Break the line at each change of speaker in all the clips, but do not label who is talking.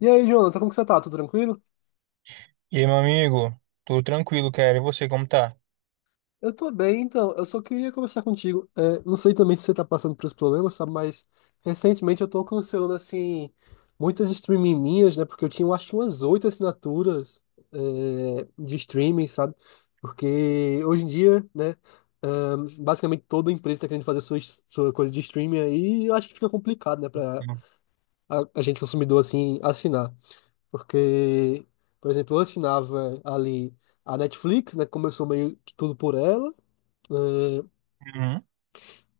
E aí, Jonathan, como que você tá? Tudo tranquilo?
E aí, meu amigo? Tudo tranquilo, cara. E você, como tá?
Eu tô bem, então. Eu só queria conversar contigo. Não sei também se você tá passando por esse problema, sabe? Mas recentemente eu tô cancelando, assim, muitas streaming minhas, né? Porque eu tinha, eu acho que umas oito assinaturas, de streaming, sabe? Porque hoje em dia, né? é, basicamente toda empresa tá querendo fazer sua coisa de streaming aí. E eu acho que fica complicado, né? Pra a gente consumidor, assim, assinar. Porque, por exemplo, eu assinava ali a Netflix, né? Começou meio que tudo por ela. né,
Uhum.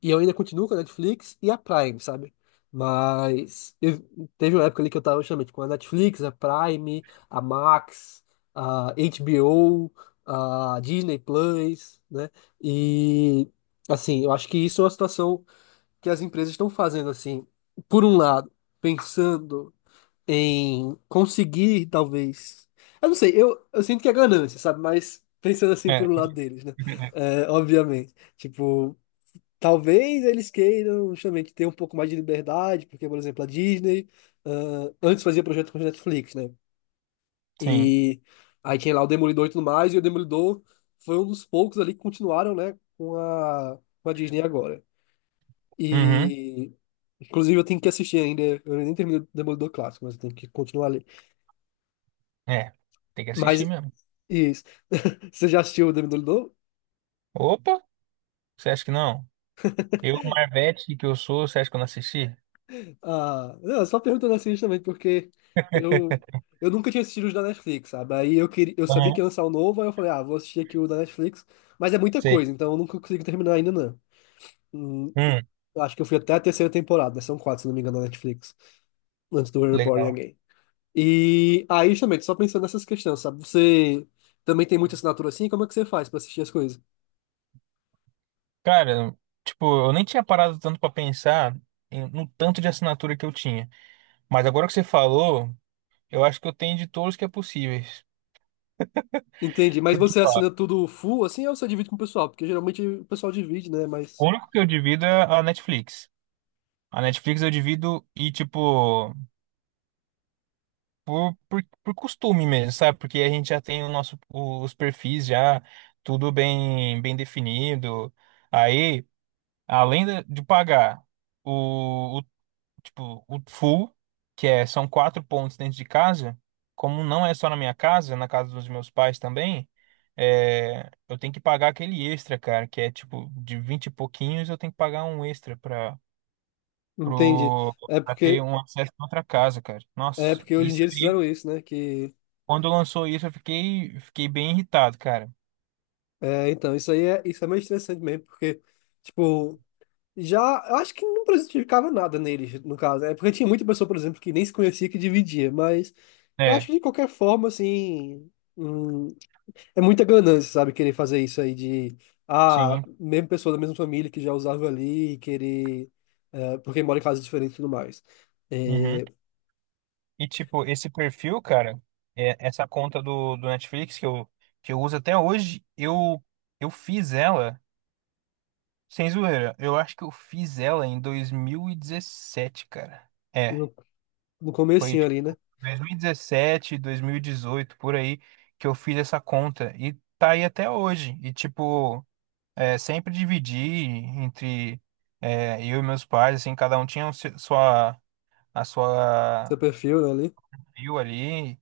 E eu ainda continuo com a Netflix e a Prime, sabe? Mas eu, teve uma época ali que eu tava justamente com a Netflix, a Prime, a Max, a HBO, a Disney Plus, né? E assim, eu acho que isso é uma situação que as empresas estão fazendo assim, por um lado, pensando em conseguir, talvez. Eu não sei, eu sinto que é ganância, sabe? Mas pensando assim por
É.
um lado deles, né? É, obviamente. Tipo, talvez eles queiram justamente ter um pouco mais de liberdade, porque, por exemplo, a Disney, antes fazia projeto com a Netflix, né?
Sim.
E aí tinha lá o Demolidor e tudo mais, e o Demolidor foi um dos poucos ali que continuaram, né, com a Disney agora.
Uhum.
E. Inclusive, eu tenho que assistir ainda. Eu nem terminei o Demolidor Clássico, mas eu tenho que continuar ali.
É. Tem que assistir
Mas
mesmo.
isso. Você já assistiu o Demolidor?
Opa! Você acha que não? Eu, Marvete, que eu sou, você acha que eu não assisti?
Ah, não, só perguntando assim também, porque eu, eu nunca tinha assistido os da Netflix, sabe? Aí eu queria, eu sabia
Aham,
que ia lançar o novo, aí eu falei, ah, vou assistir aqui o da Netflix, mas é muita
sei.
coisa, então eu nunca consigo terminar ainda, não. Hum,
Hum,
eu acho que eu fui até a terceira temporada, né? São quatro, se não me engano, da Netflix, antes do Reborn
legal.
Again. E aí, justamente, só pensando nessas questões, sabe? Você também tem muita assinatura assim? Como é que você faz pra assistir as coisas?
Cara, tipo, eu nem tinha parado tanto pra pensar no tanto de assinatura que eu tinha. Mas agora que você falou, eu acho que eu tenho de todos que é possíveis.
Entendi, mas
Porque,
você
ó,
assina tudo full assim ou você divide com o pessoal? Porque geralmente o pessoal divide, né?
o
Mas.
único que eu divido é a Netflix. A Netflix eu divido e, tipo, por costume mesmo, sabe? Porque a gente já tem o nosso, os perfis já tudo bem, bem definido. Aí. Além de pagar o, o- tipo o full, que é são quatro pontos dentro de casa, como não é só na minha casa, na casa dos meus pais também, é, eu tenho que pagar aquele extra, cara, que é tipo de 20 e pouquinhos, eu tenho que pagar um extra para
Entendi.
pro
É
pra ter
porque,
um acesso a outra casa, cara.
é
Nossa,
porque hoje em
isso
dia eles
aí,
fizeram isso, né?
quando lançou isso, eu fiquei bem irritado, cara.
Isso aí isso é meio interessante mesmo, porque, tipo, já, eu acho que não prejudicava nada neles, no caso, é porque tinha muita pessoa, por exemplo, que nem se conhecia, que dividia, mas eu acho
É,
que de qualquer forma, assim, hum, é muita ganância, sabe? Querer fazer isso aí de, ah,
sim.
mesmo pessoa da mesma família que já usava ali, porque mora em casas diferentes e tudo mais.
Uhum.
É,
E, tipo, esse perfil, cara, essa conta do Netflix que eu uso até hoje, eu fiz ela, sem zoeira, eu acho que eu fiz ela em 2017, cara. É,
no, no
foi
comecinho ali, né?
tipo 2017, 2018 por aí, que eu fiz essa conta. E tá aí até hoje. E, tipo, é, sempre dividi entre é, eu e meus pais, assim, cada um tinha a sua
Seu perfil, né, ali.
view ali.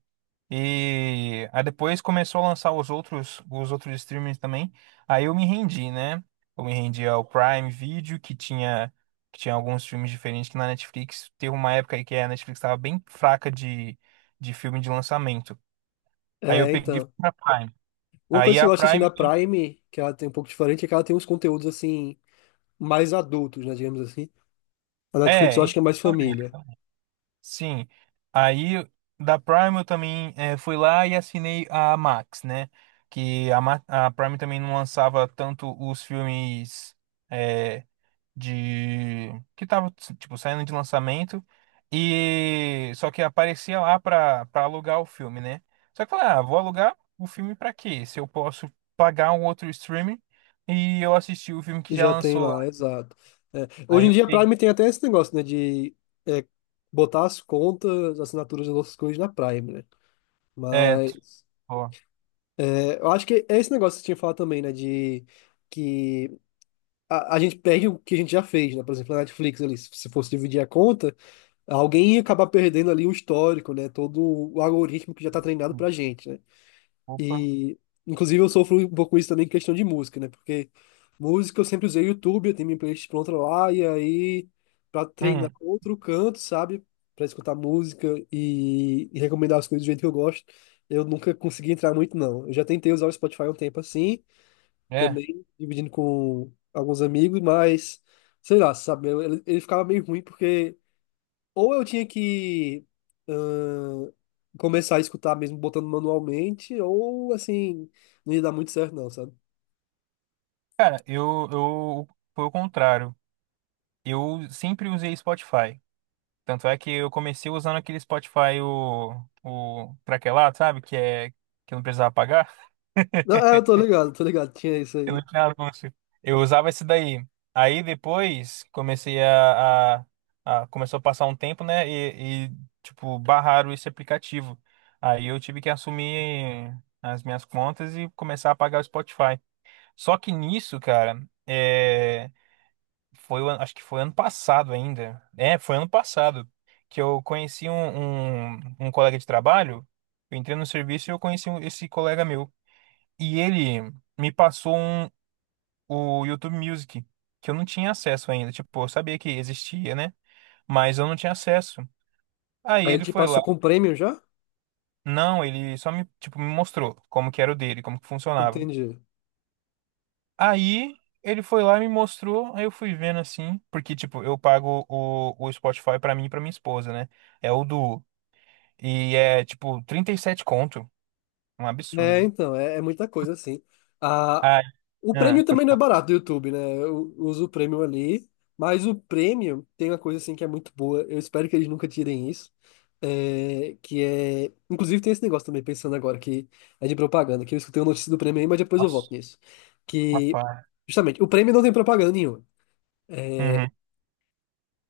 E aí depois começou a lançar os outros streamings também. Aí eu me rendi, né? Eu me rendi ao Prime Video, que tinha alguns filmes diferentes que na Netflix. Teve uma época aí que a Netflix estava bem fraca de filme de lançamento. Aí eu
É,
peguei e fui
então.
pra Prime.
Uma
Aí
coisa que eu
a
gosto assim
Prime.
da Prime, que ela tem um pouco diferente, é que ela tem uns conteúdos assim mais adultos, né, digamos assim. A Netflix eu
É,
acho que é mais família.
sim. Aí da Prime eu também fui lá e assinei a Max, né? Que a Prime também não lançava tanto os filmes. É, de que tava tipo saindo de lançamento e só que aparecia lá pra para alugar o filme, né? Só que eu falei, ah, vou alugar o filme pra quê? Se eu posso pagar um outro streaming e eu assisti o filme que
E
já
já tem
lançou lá.
lá, exato. É, hoje
Aí
em
eu
dia a
peguei,
Prime tem até esse negócio, né, de é, botar as contas, assinaturas das outras coisas na Prime, né?
é, t-
Mas
ó,
é, eu acho que é esse negócio que você tinha falado também, né, de que a gente perde o que a gente já fez, né? Por exemplo, a Netflix ali, se fosse dividir a conta, alguém ia acabar perdendo ali o histórico, né? Todo o algoritmo que já tá treinado pra gente, né?
opa.
E, inclusive, eu sofro um pouco isso também em questão de música, né? Porque música eu sempre usei o YouTube, eu tenho minha playlist pronta lá, e aí, pra treinar
Hum,
outro canto, sabe? Pra escutar música e recomendar as coisas do jeito que eu gosto, eu nunca consegui entrar muito, não. Eu já tentei usar o Spotify um tempo assim,
é.
também dividindo com alguns amigos, mas sei lá, sabe? Ele ficava meio ruim porque. Ou eu tinha que ãh, começar a escutar mesmo botando manualmente, ou assim, não ia dar muito certo não, sabe?
Cara, eu foi o contrário. Eu sempre usei Spotify. Tanto é que eu comecei usando aquele Spotify o craquelado, sabe? Que é que eu não precisava pagar.
Não, é, tô ligado, tinha isso
Eu não
aí.
tinha anúncio. Eu usava esse daí. Aí depois comecei a- começou a passar um tempo, né? Tipo, barraram esse aplicativo. Aí eu tive que assumir as minhas contas e começar a pagar o Spotify. Só que nisso, cara, é, foi, acho que foi ano passado ainda. É, foi ano passado que eu conheci um colega de trabalho. Eu entrei no serviço e eu conheci esse colega meu. E ele me passou o YouTube Music, que eu não tinha acesso ainda. Tipo, eu sabia que existia, né? Mas eu não tinha acesso. Aí
Aí ele
ele
te
foi lá.
passou com prêmio já?
Não, ele só me, tipo, me mostrou como que era o dele, como que funcionava.
Entendi.
Aí ele foi lá e me mostrou, aí eu fui vendo assim, porque, tipo, eu pago o Spotify pra mim e pra minha esposa, né? É o Duo. E é, tipo, 37 conto. Um
É,
absurdo.
então, é muita coisa, assim. Ah,
Ah,
o prêmio
pode
também não é
falar.
barato do YouTube, né? Eu uso o prêmio ali, mas o prêmio tem uma coisa, assim, que é muito boa. Eu espero que eles nunca tirem isso. É, que é. Inclusive, tem esse negócio também, pensando agora, que é de propaganda, que eu escutei uma notícia do prêmio aí, mas depois eu volto
Nossa,
nisso. Que,
rapaz.
justamente, o prêmio não tem propaganda nenhuma.
Uhum.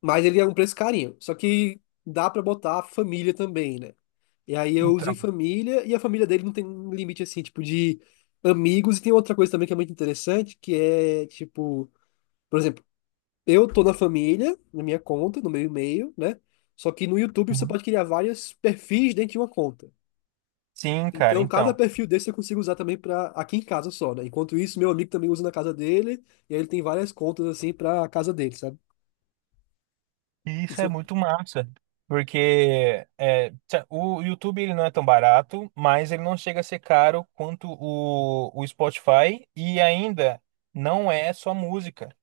Mas ele é um preço carinho. Só que dá pra botar a família também, né? E aí eu uso em
Então.
família, e a família dele não tem um limite assim, tipo, de amigos. E tem outra coisa também que é muito interessante, que é, tipo, por exemplo, eu tô na família, na minha conta, no meu e-mail, né? Só que no YouTube você
Uhum.
pode criar vários perfis dentro de uma conta.
Sim, cara,
Então, cada
então.
perfil desse eu consigo usar também pra aqui em casa só, né? Enquanto isso, meu amigo também usa na casa dele, e aí ele tem várias contas assim pra casa dele, sabe?
E isso é
Isso.
muito massa, porque é, o YouTube ele não é tão barato, mas ele não chega a ser caro quanto o Spotify e ainda não é só música.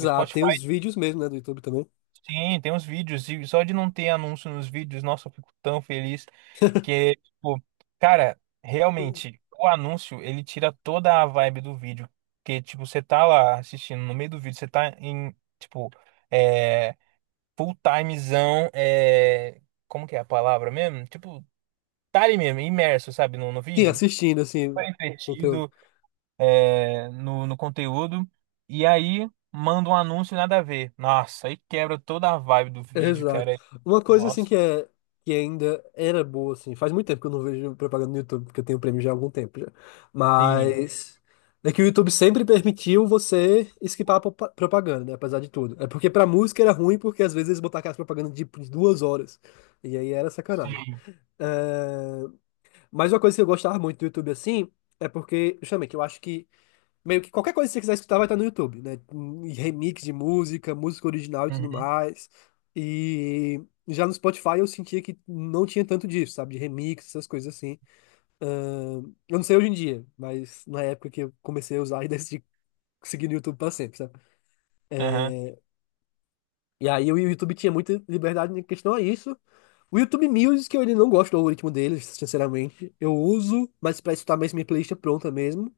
O Spotify,
tem os vídeos mesmo, né, do YouTube também.
sim, tem os vídeos e só de não ter anúncio nos vídeos, nossa, eu fico tão feliz que, tipo, cara, realmente, o anúncio ele tira toda a vibe do vídeo, porque, tipo, você tá lá assistindo, no meio do vídeo você tá em, tipo, é, full timezão, é... como que é a palavra mesmo? Tipo, tá ali mesmo, imerso, sabe, no
Sim,
vídeo,
assistindo,
super
assim, conteúdo.
entretido é, no conteúdo, e aí manda um anúncio nada a ver. Nossa, aí quebra toda a vibe do vídeo,
Exato.
cara.
Uma coisa, assim,
Nossa,
que é... Que ainda era boa, assim. Faz muito tempo que eu não vejo propaganda no YouTube, porque eu tenho prêmio já há algum tempo já.
sim,
Mas... É que o YouTube sempre permitiu você esquipar a propaganda, né? Apesar de tudo. É porque pra música era ruim, porque às vezes eles botavam aquelas propagandas de duas horas. E aí era sacanagem.
sim.
É, mas uma coisa que eu gostava muito do YouTube, assim, é porque... Justamente, eu acho que meio que qualquer coisa que você quiser escutar vai estar no YouTube, né? E remix de música, música original e tudo
Uhum,
mais. E já no Spotify eu sentia que não tinha tanto disso, sabe? De remix, essas coisas assim. Eu não sei hoje em dia, mas na época que eu comecei a usar e decidi seguir no YouTube pra sempre, sabe?
aham,
E aí o YouTube tinha muita liberdade em questão a isso. O YouTube Music, eu ele não gosto do algoritmo deles, sinceramente. Eu uso, mas para escutar mais minha playlist pronta mesmo.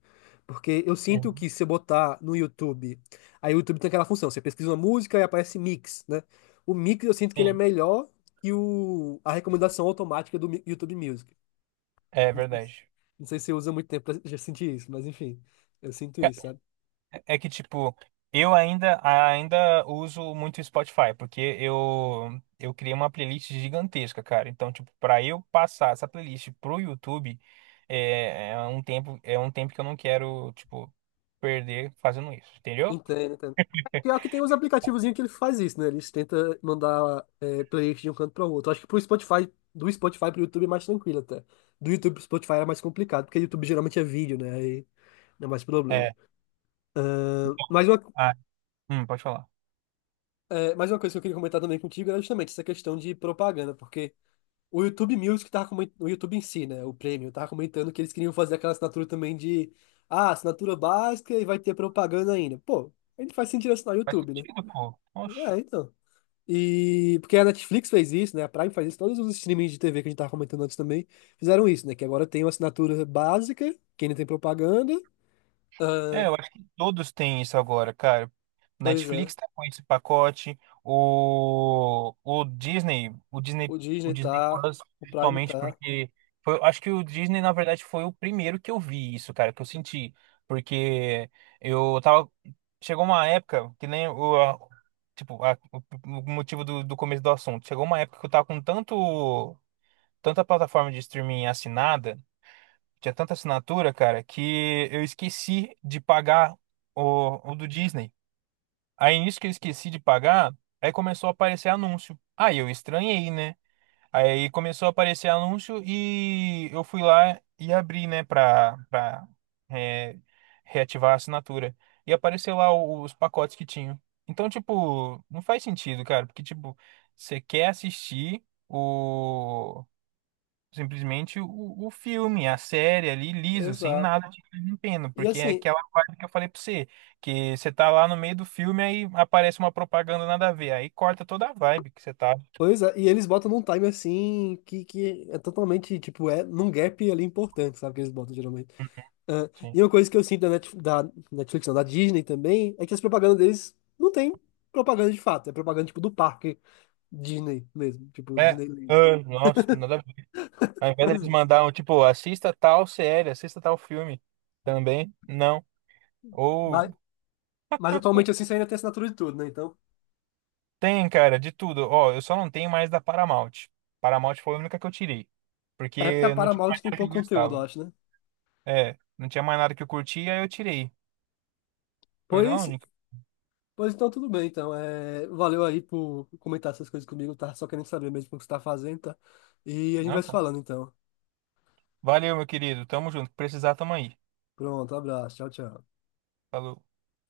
Porque eu sinto
sim,
que se eu botar no YouTube, aí o YouTube tem aquela função, você pesquisa uma música e aparece mix, né? O mix eu sinto que ele é
sim,
melhor que a recomendação automática do YouTube Music.
é
Não sei se,
verdade.
não sei se você usa muito tempo pra já sentir isso, mas enfim, eu sinto isso.
É que, tipo, eu ainda uso muito o Spotify, porque eu criei uma playlist gigantesca, cara. Então, tipo, pra eu passar essa playlist pro YouTube, é um tempo que eu não quero, tipo, perder fazendo isso, entendeu?
Entendo, entendo. Pior que tem uns aplicativozinhos que ele faz isso, né? Eles tentam mandar playlist de um canto para o outro. Acho que pro Spotify, do Spotify pro YouTube é mais tranquilo até. Do YouTube pro Spotify era mais complicado, porque YouTube geralmente é vídeo, né? Aí não é mais problema.
É.
Ahn, mais uma,
Ah, pode falar.
mais uma coisa que eu queria comentar também contigo era justamente essa questão de propaganda, porque o YouTube Music tava comentando, o YouTube em si, né? O Premium, tava comentando que eles queriam fazer aquela assinatura também de, ah, assinatura básica e vai ter propaganda ainda. Pô, a gente faz sentido assinar o
Faz
YouTube, né?
sentido, pô. Oxe.
É, então. E porque a Netflix fez isso, né? A Prime faz isso, todos os streamings de TV que a gente tava comentando antes também fizeram isso, né? Que agora tem uma assinatura básica, que ainda tem propaganda.
É,
Ah,
eu acho que todos têm isso agora, cara.
pois é.
Netflix tá com esse pacote, o, o Disney, o Disney,
O
o
Disney
Disney
tá,
Plus,
o Prime
principalmente
tá.
porque foi, acho que o Disney, na verdade, foi o primeiro que eu vi isso, cara, que eu senti, porque eu tava, chegou uma época que nem o, a- tipo, a- o motivo do começo do assunto, chegou uma época que eu tava com tanta plataforma de streaming assinada tinha tanta assinatura, cara, que eu esqueci de pagar o do Disney. Aí nisso que eu esqueci de pagar, aí começou a aparecer anúncio. Aí eu estranhei, né? Aí começou a aparecer anúncio e eu fui lá e abri, né, pra é, reativar a assinatura. E apareceu lá os pacotes que tinham. Então, tipo, não faz sentido, cara, porque, tipo, você quer assistir simplesmente o filme, a série ali, liso, sem
Exato.
nada de empeno,
E
porque é
assim,
aquela vibe que eu falei pra você, que você tá lá no meio do filme, aí aparece uma propaganda nada a ver, aí corta toda a vibe que você tá.
pois é, e eles botam num time assim que é totalmente, tipo, é num gap ali importante, sabe? Que eles botam geralmente. Ah, e
Sim.
uma coisa que eu sinto da Netflix, não, da Disney também, é que as propagandas deles não tem propaganda de fato, é propaganda tipo do parque Disney mesmo, tipo
É,
Disneyland.
ah, nossa, nada a ver. Ao invés
Pois
deles
é.
mandar, um, tipo, assista tal série, assista tal filme também, não. Ou
Mas, mas atualmente assim você ainda tem assinatura de tudo, né? Então,
tem, cara, de tudo. Ó, eu só não tenho mais da Paramount. Paramount foi a única que eu tirei,
é porque a
porque não tinha mais
Paramount tem
nada que eu
pouco conteúdo, eu
gostava.
acho, né?
É, não tinha mais nada que eu curtia, aí eu tirei. Coisa
Pois,
única.
pois então tudo bem, então. É, valeu aí por comentar essas coisas comigo, tá? Só querendo saber mesmo o que você tá fazendo, tá? E a gente
Ah,
vai se
tá.
falando então.
Valeu, meu querido. Tamo junto. Precisar, tamo aí.
Pronto, abraço, tchau, tchau.
Falou.